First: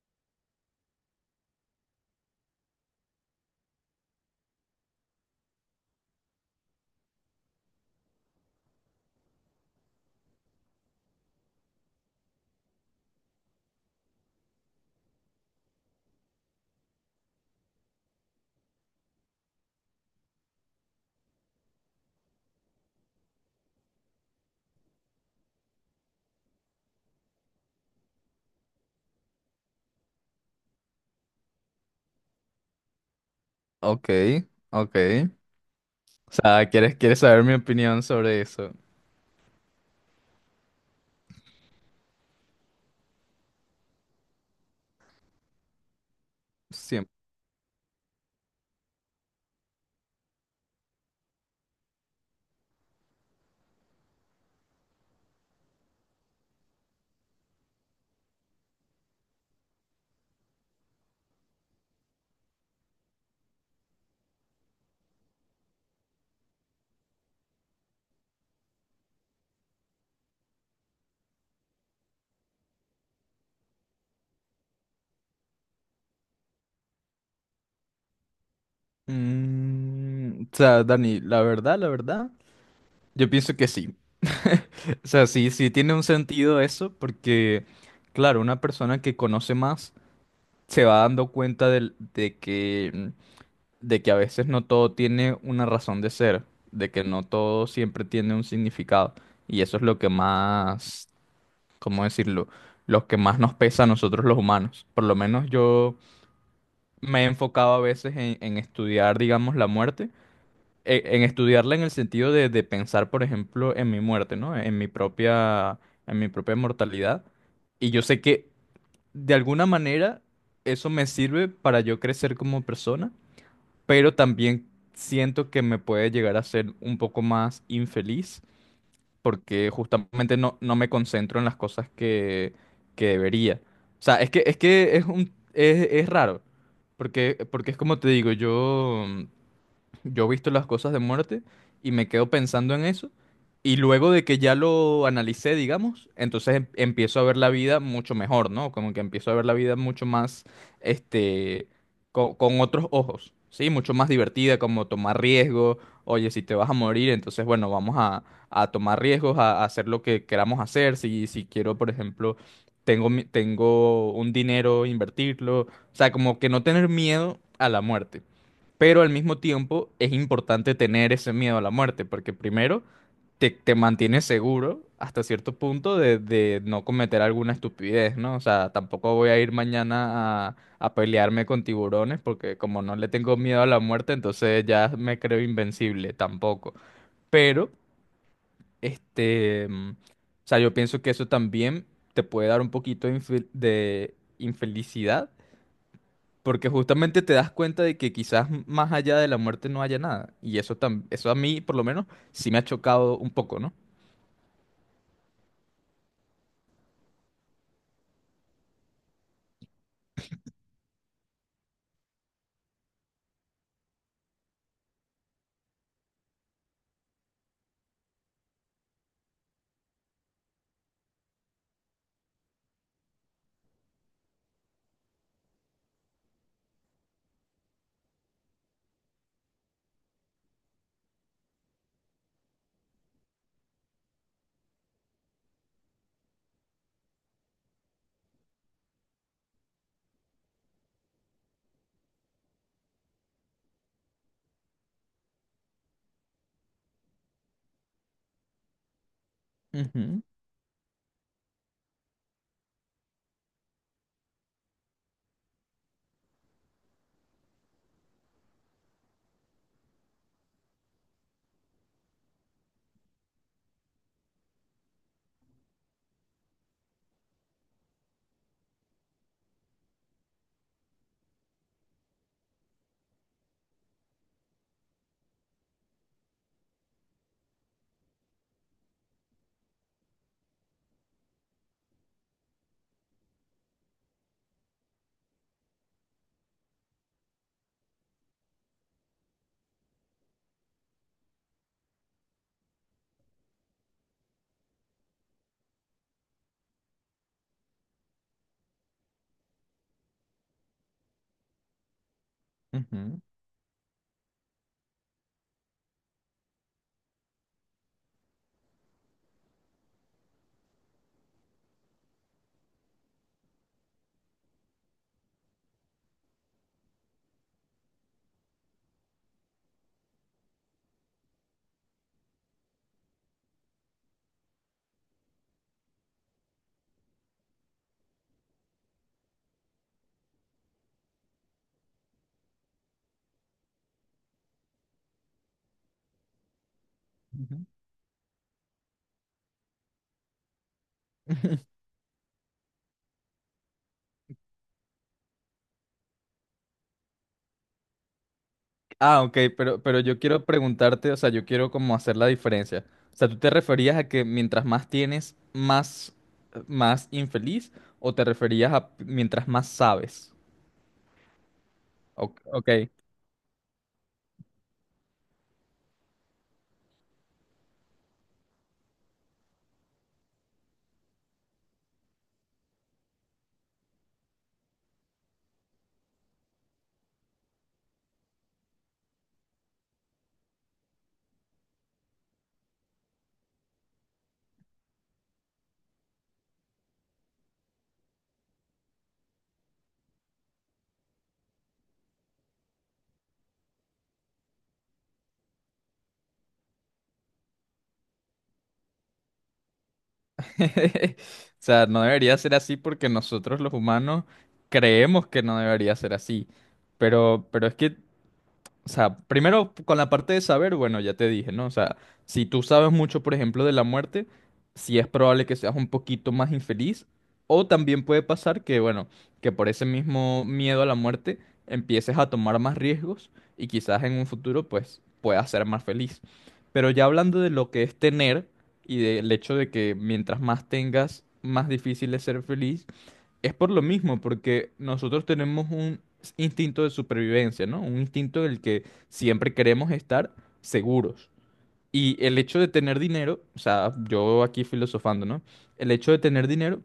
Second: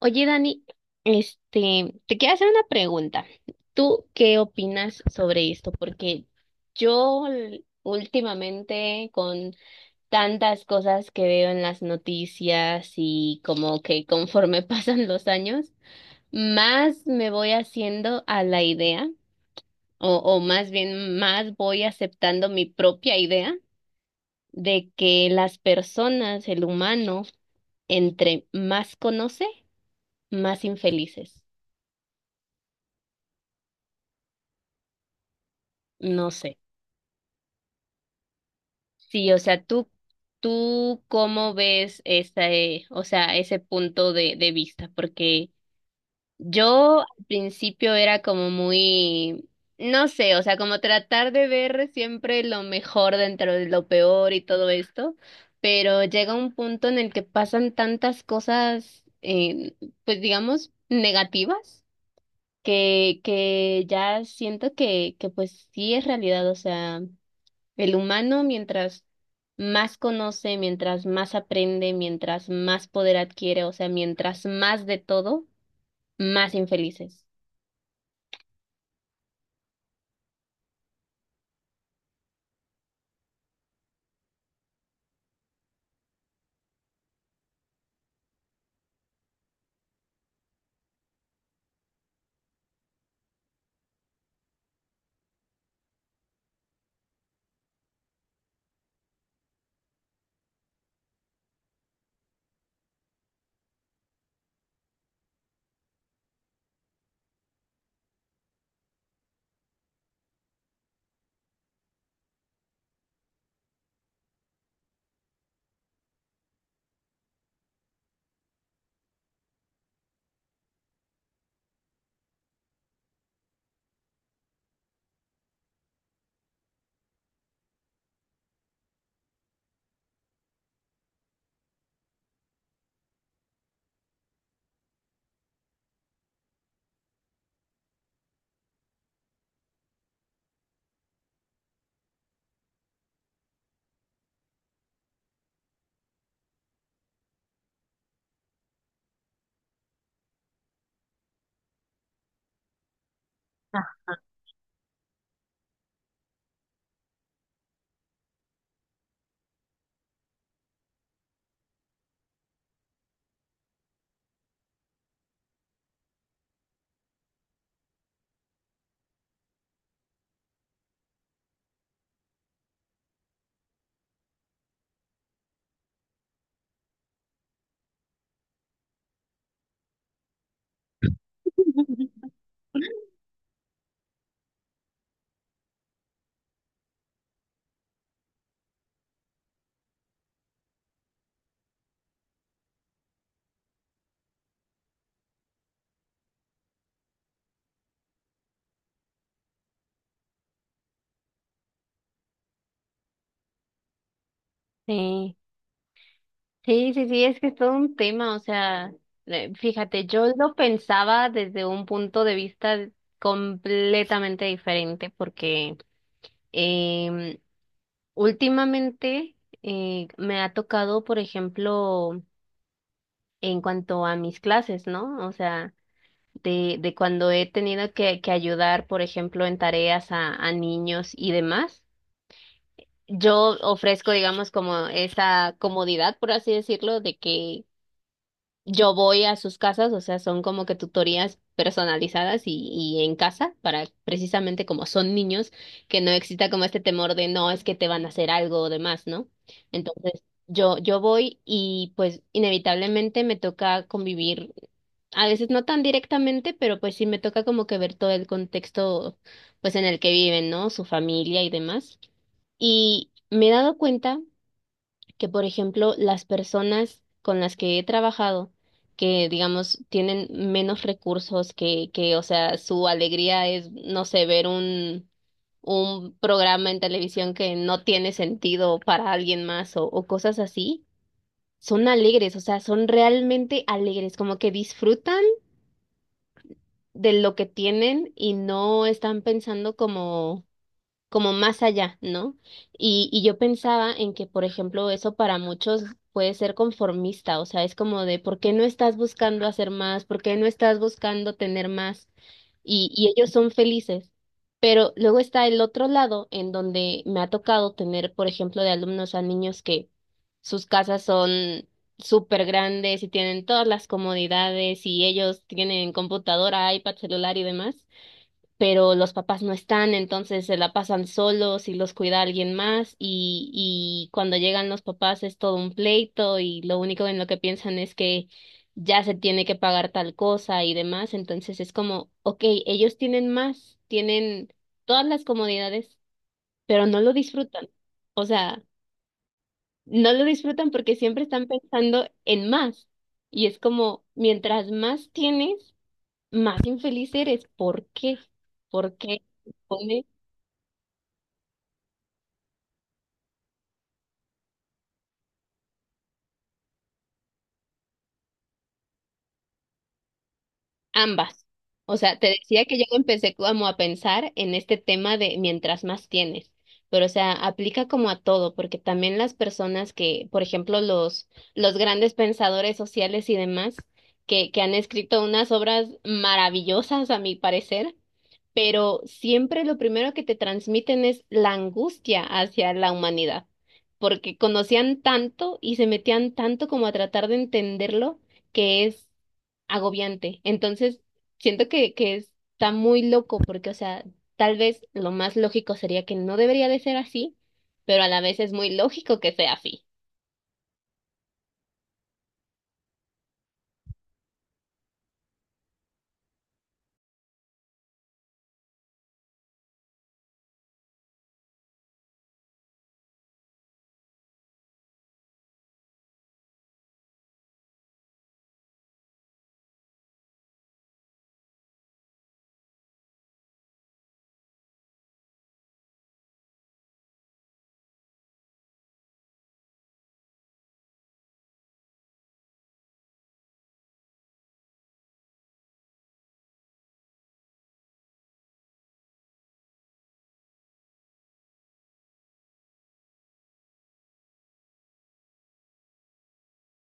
Oye, Dani, este, te quiero hacer una pregunta. ¿Tú qué opinas sobre esto? Porque yo últimamente con tantas cosas que veo en las noticias y como que conforme pasan los años, más me voy haciendo a la idea, o más bien más voy aceptando mi propia idea de que las personas, el humano, entre más conoce, más infelices. Ok, ok. No O sé. sea, ¿quieres saber mi opinión sobre eso? Sí, o sea, tú cómo ves ese, o sea, ese punto de vista, porque yo Siempre. al principio era como muy, no sé, o sea, como tratar de ver siempre lo mejor dentro de lo peor y todo esto, pero llega un punto en el que pasan tantas cosas, pues digamos, negativas, que ya siento que pues sí es realidad, o sea. El humano, mientras más conoce, mientras más aprende, mientras más poder adquiere, o sea, mientras más de todo, más infelices. O sea, Dani, la verdad, yo pienso que sí. O sea, sí, sí tiene un sentido eso, porque, claro, una persona que conoce más se va dando cuenta que, de que a veces no todo tiene una razón de ser, de que no todo siempre tiene un significado. Y eso es lo que más, ¿cómo decirlo? Lo que más nos pesa a nosotros los humanos. Por lo menos yo me he enfocado a veces en estudiar, digamos, la muerte, en, estudiarla en el sentido de pensar, por ejemplo, en mi muerte, ¿no? En mi propia mortalidad. Y yo sé que de alguna manera eso me sirve para yo crecer como persona, pero también siento que me puede llegar a ser un poco más infeliz porque justamente no, no me concentro en las cosas que debería. O sea, es que es un es raro, porque es como te digo, yo he visto las cosas de muerte y me quedo pensando en eso. Y luego de que ya lo analicé, digamos, entonces empiezo a ver la vida mucho mejor, ¿no? Como que empiezo a ver la vida mucho más, este, con otros ojos, ¿sí? Mucho más divertida, como tomar riesgos. Oye, si te vas a morir, entonces, bueno, vamos a tomar riesgos, a hacer lo que queramos hacer. Si, si quiero, por ejemplo, tengo un dinero, invertirlo. O sea, como que no tener miedo a la muerte. Pero al mismo tiempo es importante tener ese miedo a la muerte, porque primero te, te mantienes seguro hasta cierto punto de no cometer alguna estupidez, ¿no? O sea, tampoco voy a ir mañana a pelearme con tiburones, porque como no le tengo miedo a la muerte, entonces ya me creo invencible, tampoco. Pero, o sea, yo pienso que eso también te puede dar un poquito de de infelicidad porque justamente te das cuenta de que quizás más allá de la muerte no haya nada. Y eso, eso a mí, por lo menos, sí me ha chocado un poco, ¿no? Sí, sí, sí, sí, es que es todo un tema, o sea, fíjate, yo lo pensaba desde un punto de vista completamente diferente, porque em, últimamente me ha tocado, por ejemplo, en cuanto a mis clases, ¿no? O sea, de cuando he tenido que ayudar, por ejemplo, en tareas a niños y demás, yo ofrezco, digamos, como esa comodidad, por así decirlo, de que yo voy a sus casas, o sea, son como que tutorías personalizadas y en casa, para precisamente como son niños, que no exista como este temor de no, es que te van a hacer algo o demás, ¿no? Ujú, Entonces, yo voy y pues inevitablemente me toca convivir a veces no tan directamente, pero pues sí me toca como que ver todo el contexto pues en el que viven, ¿no? Su familia y demás. Y me he dado cuenta que, por ejemplo, las personas con las que he trabajado, que digamos tienen menos recursos, o sea, su alegría es, no sé, ver un programa en televisión que no tiene sentido para alguien más o cosas así, son alegres, o sea, son realmente alegres, como que disfrutan de lo que tienen y no están pensando como como más allá, ¿no? Y yo pensaba en que, por ejemplo, eso para muchos puede ser conformista, o sea, es como de, ¿por qué no estás buscando hacer más? ¿Por qué no estás buscando tener más? Y ujú, ellos son felices. Pero luego está el otro lado, en donde me ha tocado tener, por ejemplo, de alumnos a niños que sus casas son súper grandes y tienen todas las comodidades y ellos tienen computadora, iPad, celular y demás, pero los papás no están, entonces se la pasan solos y los cuida alguien más y cuando llegan los papás es todo un pleito y lo único en lo que piensan es que ya se tiene que pagar tal cosa y demás, entonces es como, ok, ellos tienen más, tienen todas las comodidades, pero no lo ujú. disfrutan, o sea, no lo disfrutan porque siempre están pensando en más y es como, mientras más tienes, más infeliz eres, ¿por qué? ¿Por qué? Ah, ok, pero yo quiero preguntarte, o sea, yo quiero como hacer la diferencia. O sea, ¿tú te referías a que mientras más tienes, más, más infeliz? ¿O te referías a mientras más sabes? Ambas. O sea, te decía Ok. que yo empecé como a pensar en este tema de mientras más tienes, pero o sea, aplica como a todo, porque también las personas que, por ejemplo, los grandes pensadores sociales y demás, que han escrito unas obras maravillosas, a mi parecer, pero siempre lo primero que te transmiten es la angustia hacia la humanidad, porque conocían tanto y se metían tanto como a tratar de entenderlo, que es agobiante. Entonces, siento que está muy loco porque, o sea, tal vez lo más lógico sería que no debería de ser así, pero a la vez es muy lógico que sea así. O sea, no debería ser así porque nosotros los humanos creemos que no debería ser así. Pero es que o sea, primero con la parte de saber, bueno, ya te dije, ¿no? O sea, si tú sabes mucho, por ejemplo, de la muerte, sí es probable que seas un poquito más infeliz. O también puede pasar que, bueno, que por ese mismo miedo a la muerte empieces a tomar más riesgos y quizás en un futuro, pues, puedas ser más feliz. Pero ya hablando de lo que es tener y del hecho de que mientras más tengas, más difícil es ser feliz es por lo mismo, porque nosotros tenemos un instinto de supervivencia, ¿no? Un instinto en el que siempre queremos estar seguros. Y el hecho de tener dinero, o sea, yo aquí filosofando, ¿no? El hecho de tener dinero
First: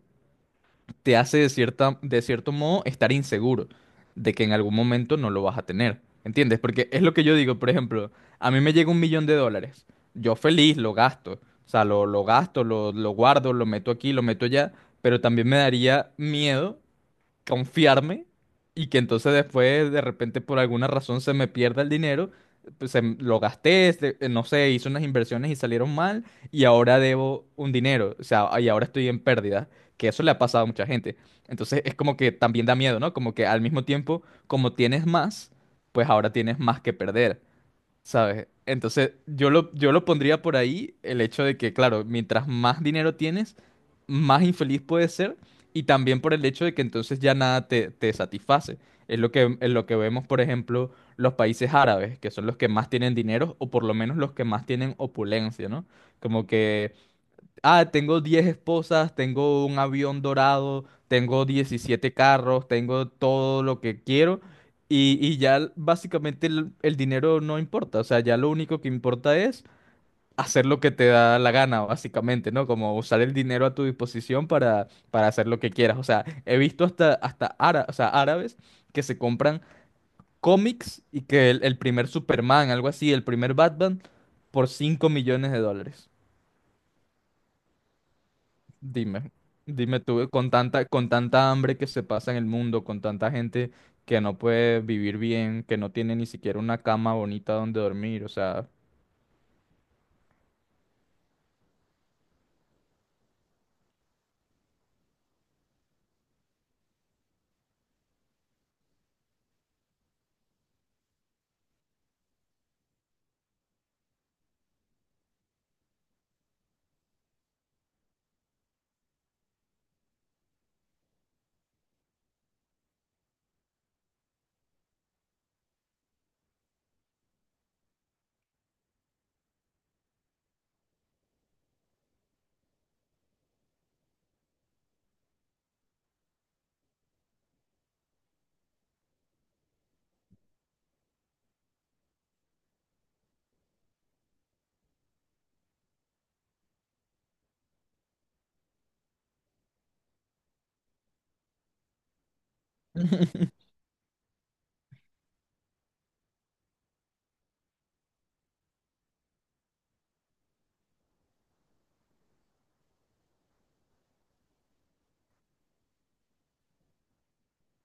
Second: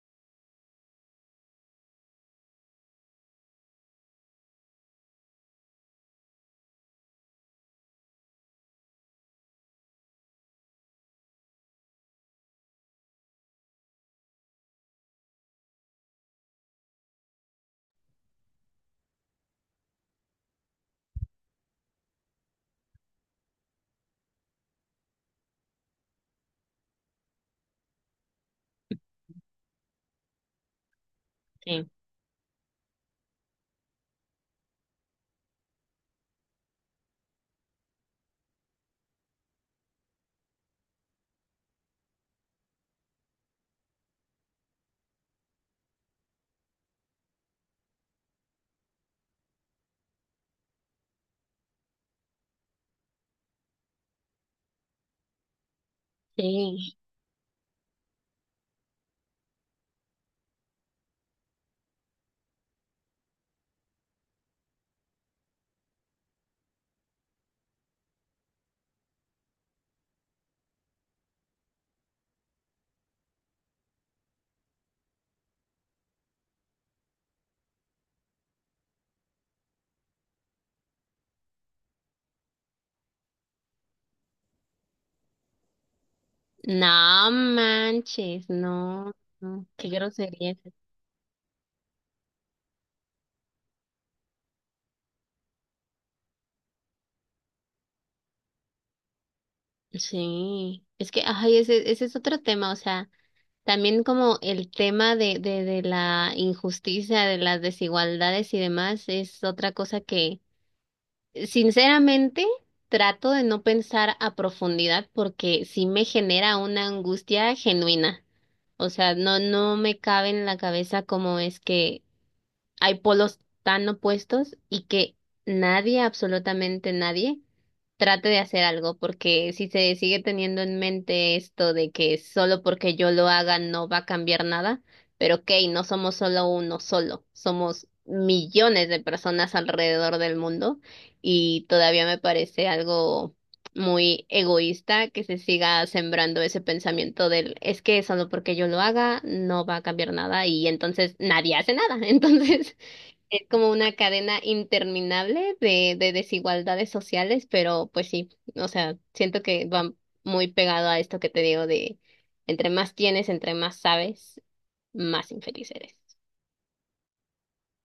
te hace de de cierto modo estar inseguro de que en algún momento no lo vas a tener. ¿Entiendes? Porque es lo que yo digo, por ejemplo, a mí me llega $1,000,000. Yo feliz lo gasto. O sea, lo gasto, lo guardo, lo meto aquí, lo meto allá, pero también me daría miedo confiarme y que entonces después de repente por alguna razón se me pierda el dinero, pues lo gasté, no sé, hice unas inversiones y salieron mal y ahora debo un dinero, o sea, y ahora estoy en pérdida, que eso le ha pasado a mucha gente. Entonces Sí. es como que también da miedo, ¿no? Como que al mismo tiempo, como tienes más, pues ahora tienes más que perder. ¿Sabes? Entonces, yo lo pondría por ahí el hecho de que, claro, mientras más dinero tienes, más infeliz puedes ser. Y también por el hecho de que entonces ya nada te, te satisface. Es lo que vemos, por ejemplo, los países árabes, que son los que más tienen dinero, o por lo menos los que más tienen opulencia, ¿no? Como que Sí. ah, tengo 10 esposas, tengo un avión dorado, tengo 17 carros, tengo todo lo que quiero y ya básicamente el dinero no importa, o sea, ya lo único que importa es hacer lo que te da la gana, básicamente, ¿no? Como usar el dinero a tu disposición para hacer lo que quieras. O sea, he visto hasta, o sea, árabes que se compran cómics y que el primer Superman, algo así, el primer Batman, por $5,000,000. No manches, no, Dime, no, qué dime tú, grosería es esa. Con tanta hambre que se pasa en el mundo, con tanta gente que no puede vivir bien, que no tiene ni siquiera una cama bonita donde dormir, o sea. Sí, es que, ay, ese es otro tema, o sea, también como el tema de la injusticia, de las desigualdades y demás, es otra cosa que. Sinceramente, trato de no pensar a profundidad porque sí me genera una angustia genuina. O sea, no, no me cabe en la cabeza cómo es que hay polos tan opuestos y que nadie, absolutamente nadie, trate de hacer algo, porque si se sigue teniendo en mente esto de que solo porque yo lo haga no va a cambiar nada, pero ok, no somos solo uno solo, somos millones de personas alrededor del mundo y todavía me parece algo muy egoísta que se siga sembrando ese pensamiento del es que solo porque yo lo haga no va a cambiar nada y entonces nadie hace nada. Entonces es como una cadena interminable de desigualdades sociales, pero pues sí, o sea, siento que va muy pegado a esto que te digo de entre más tienes, entre más sabes, más infeliz eres.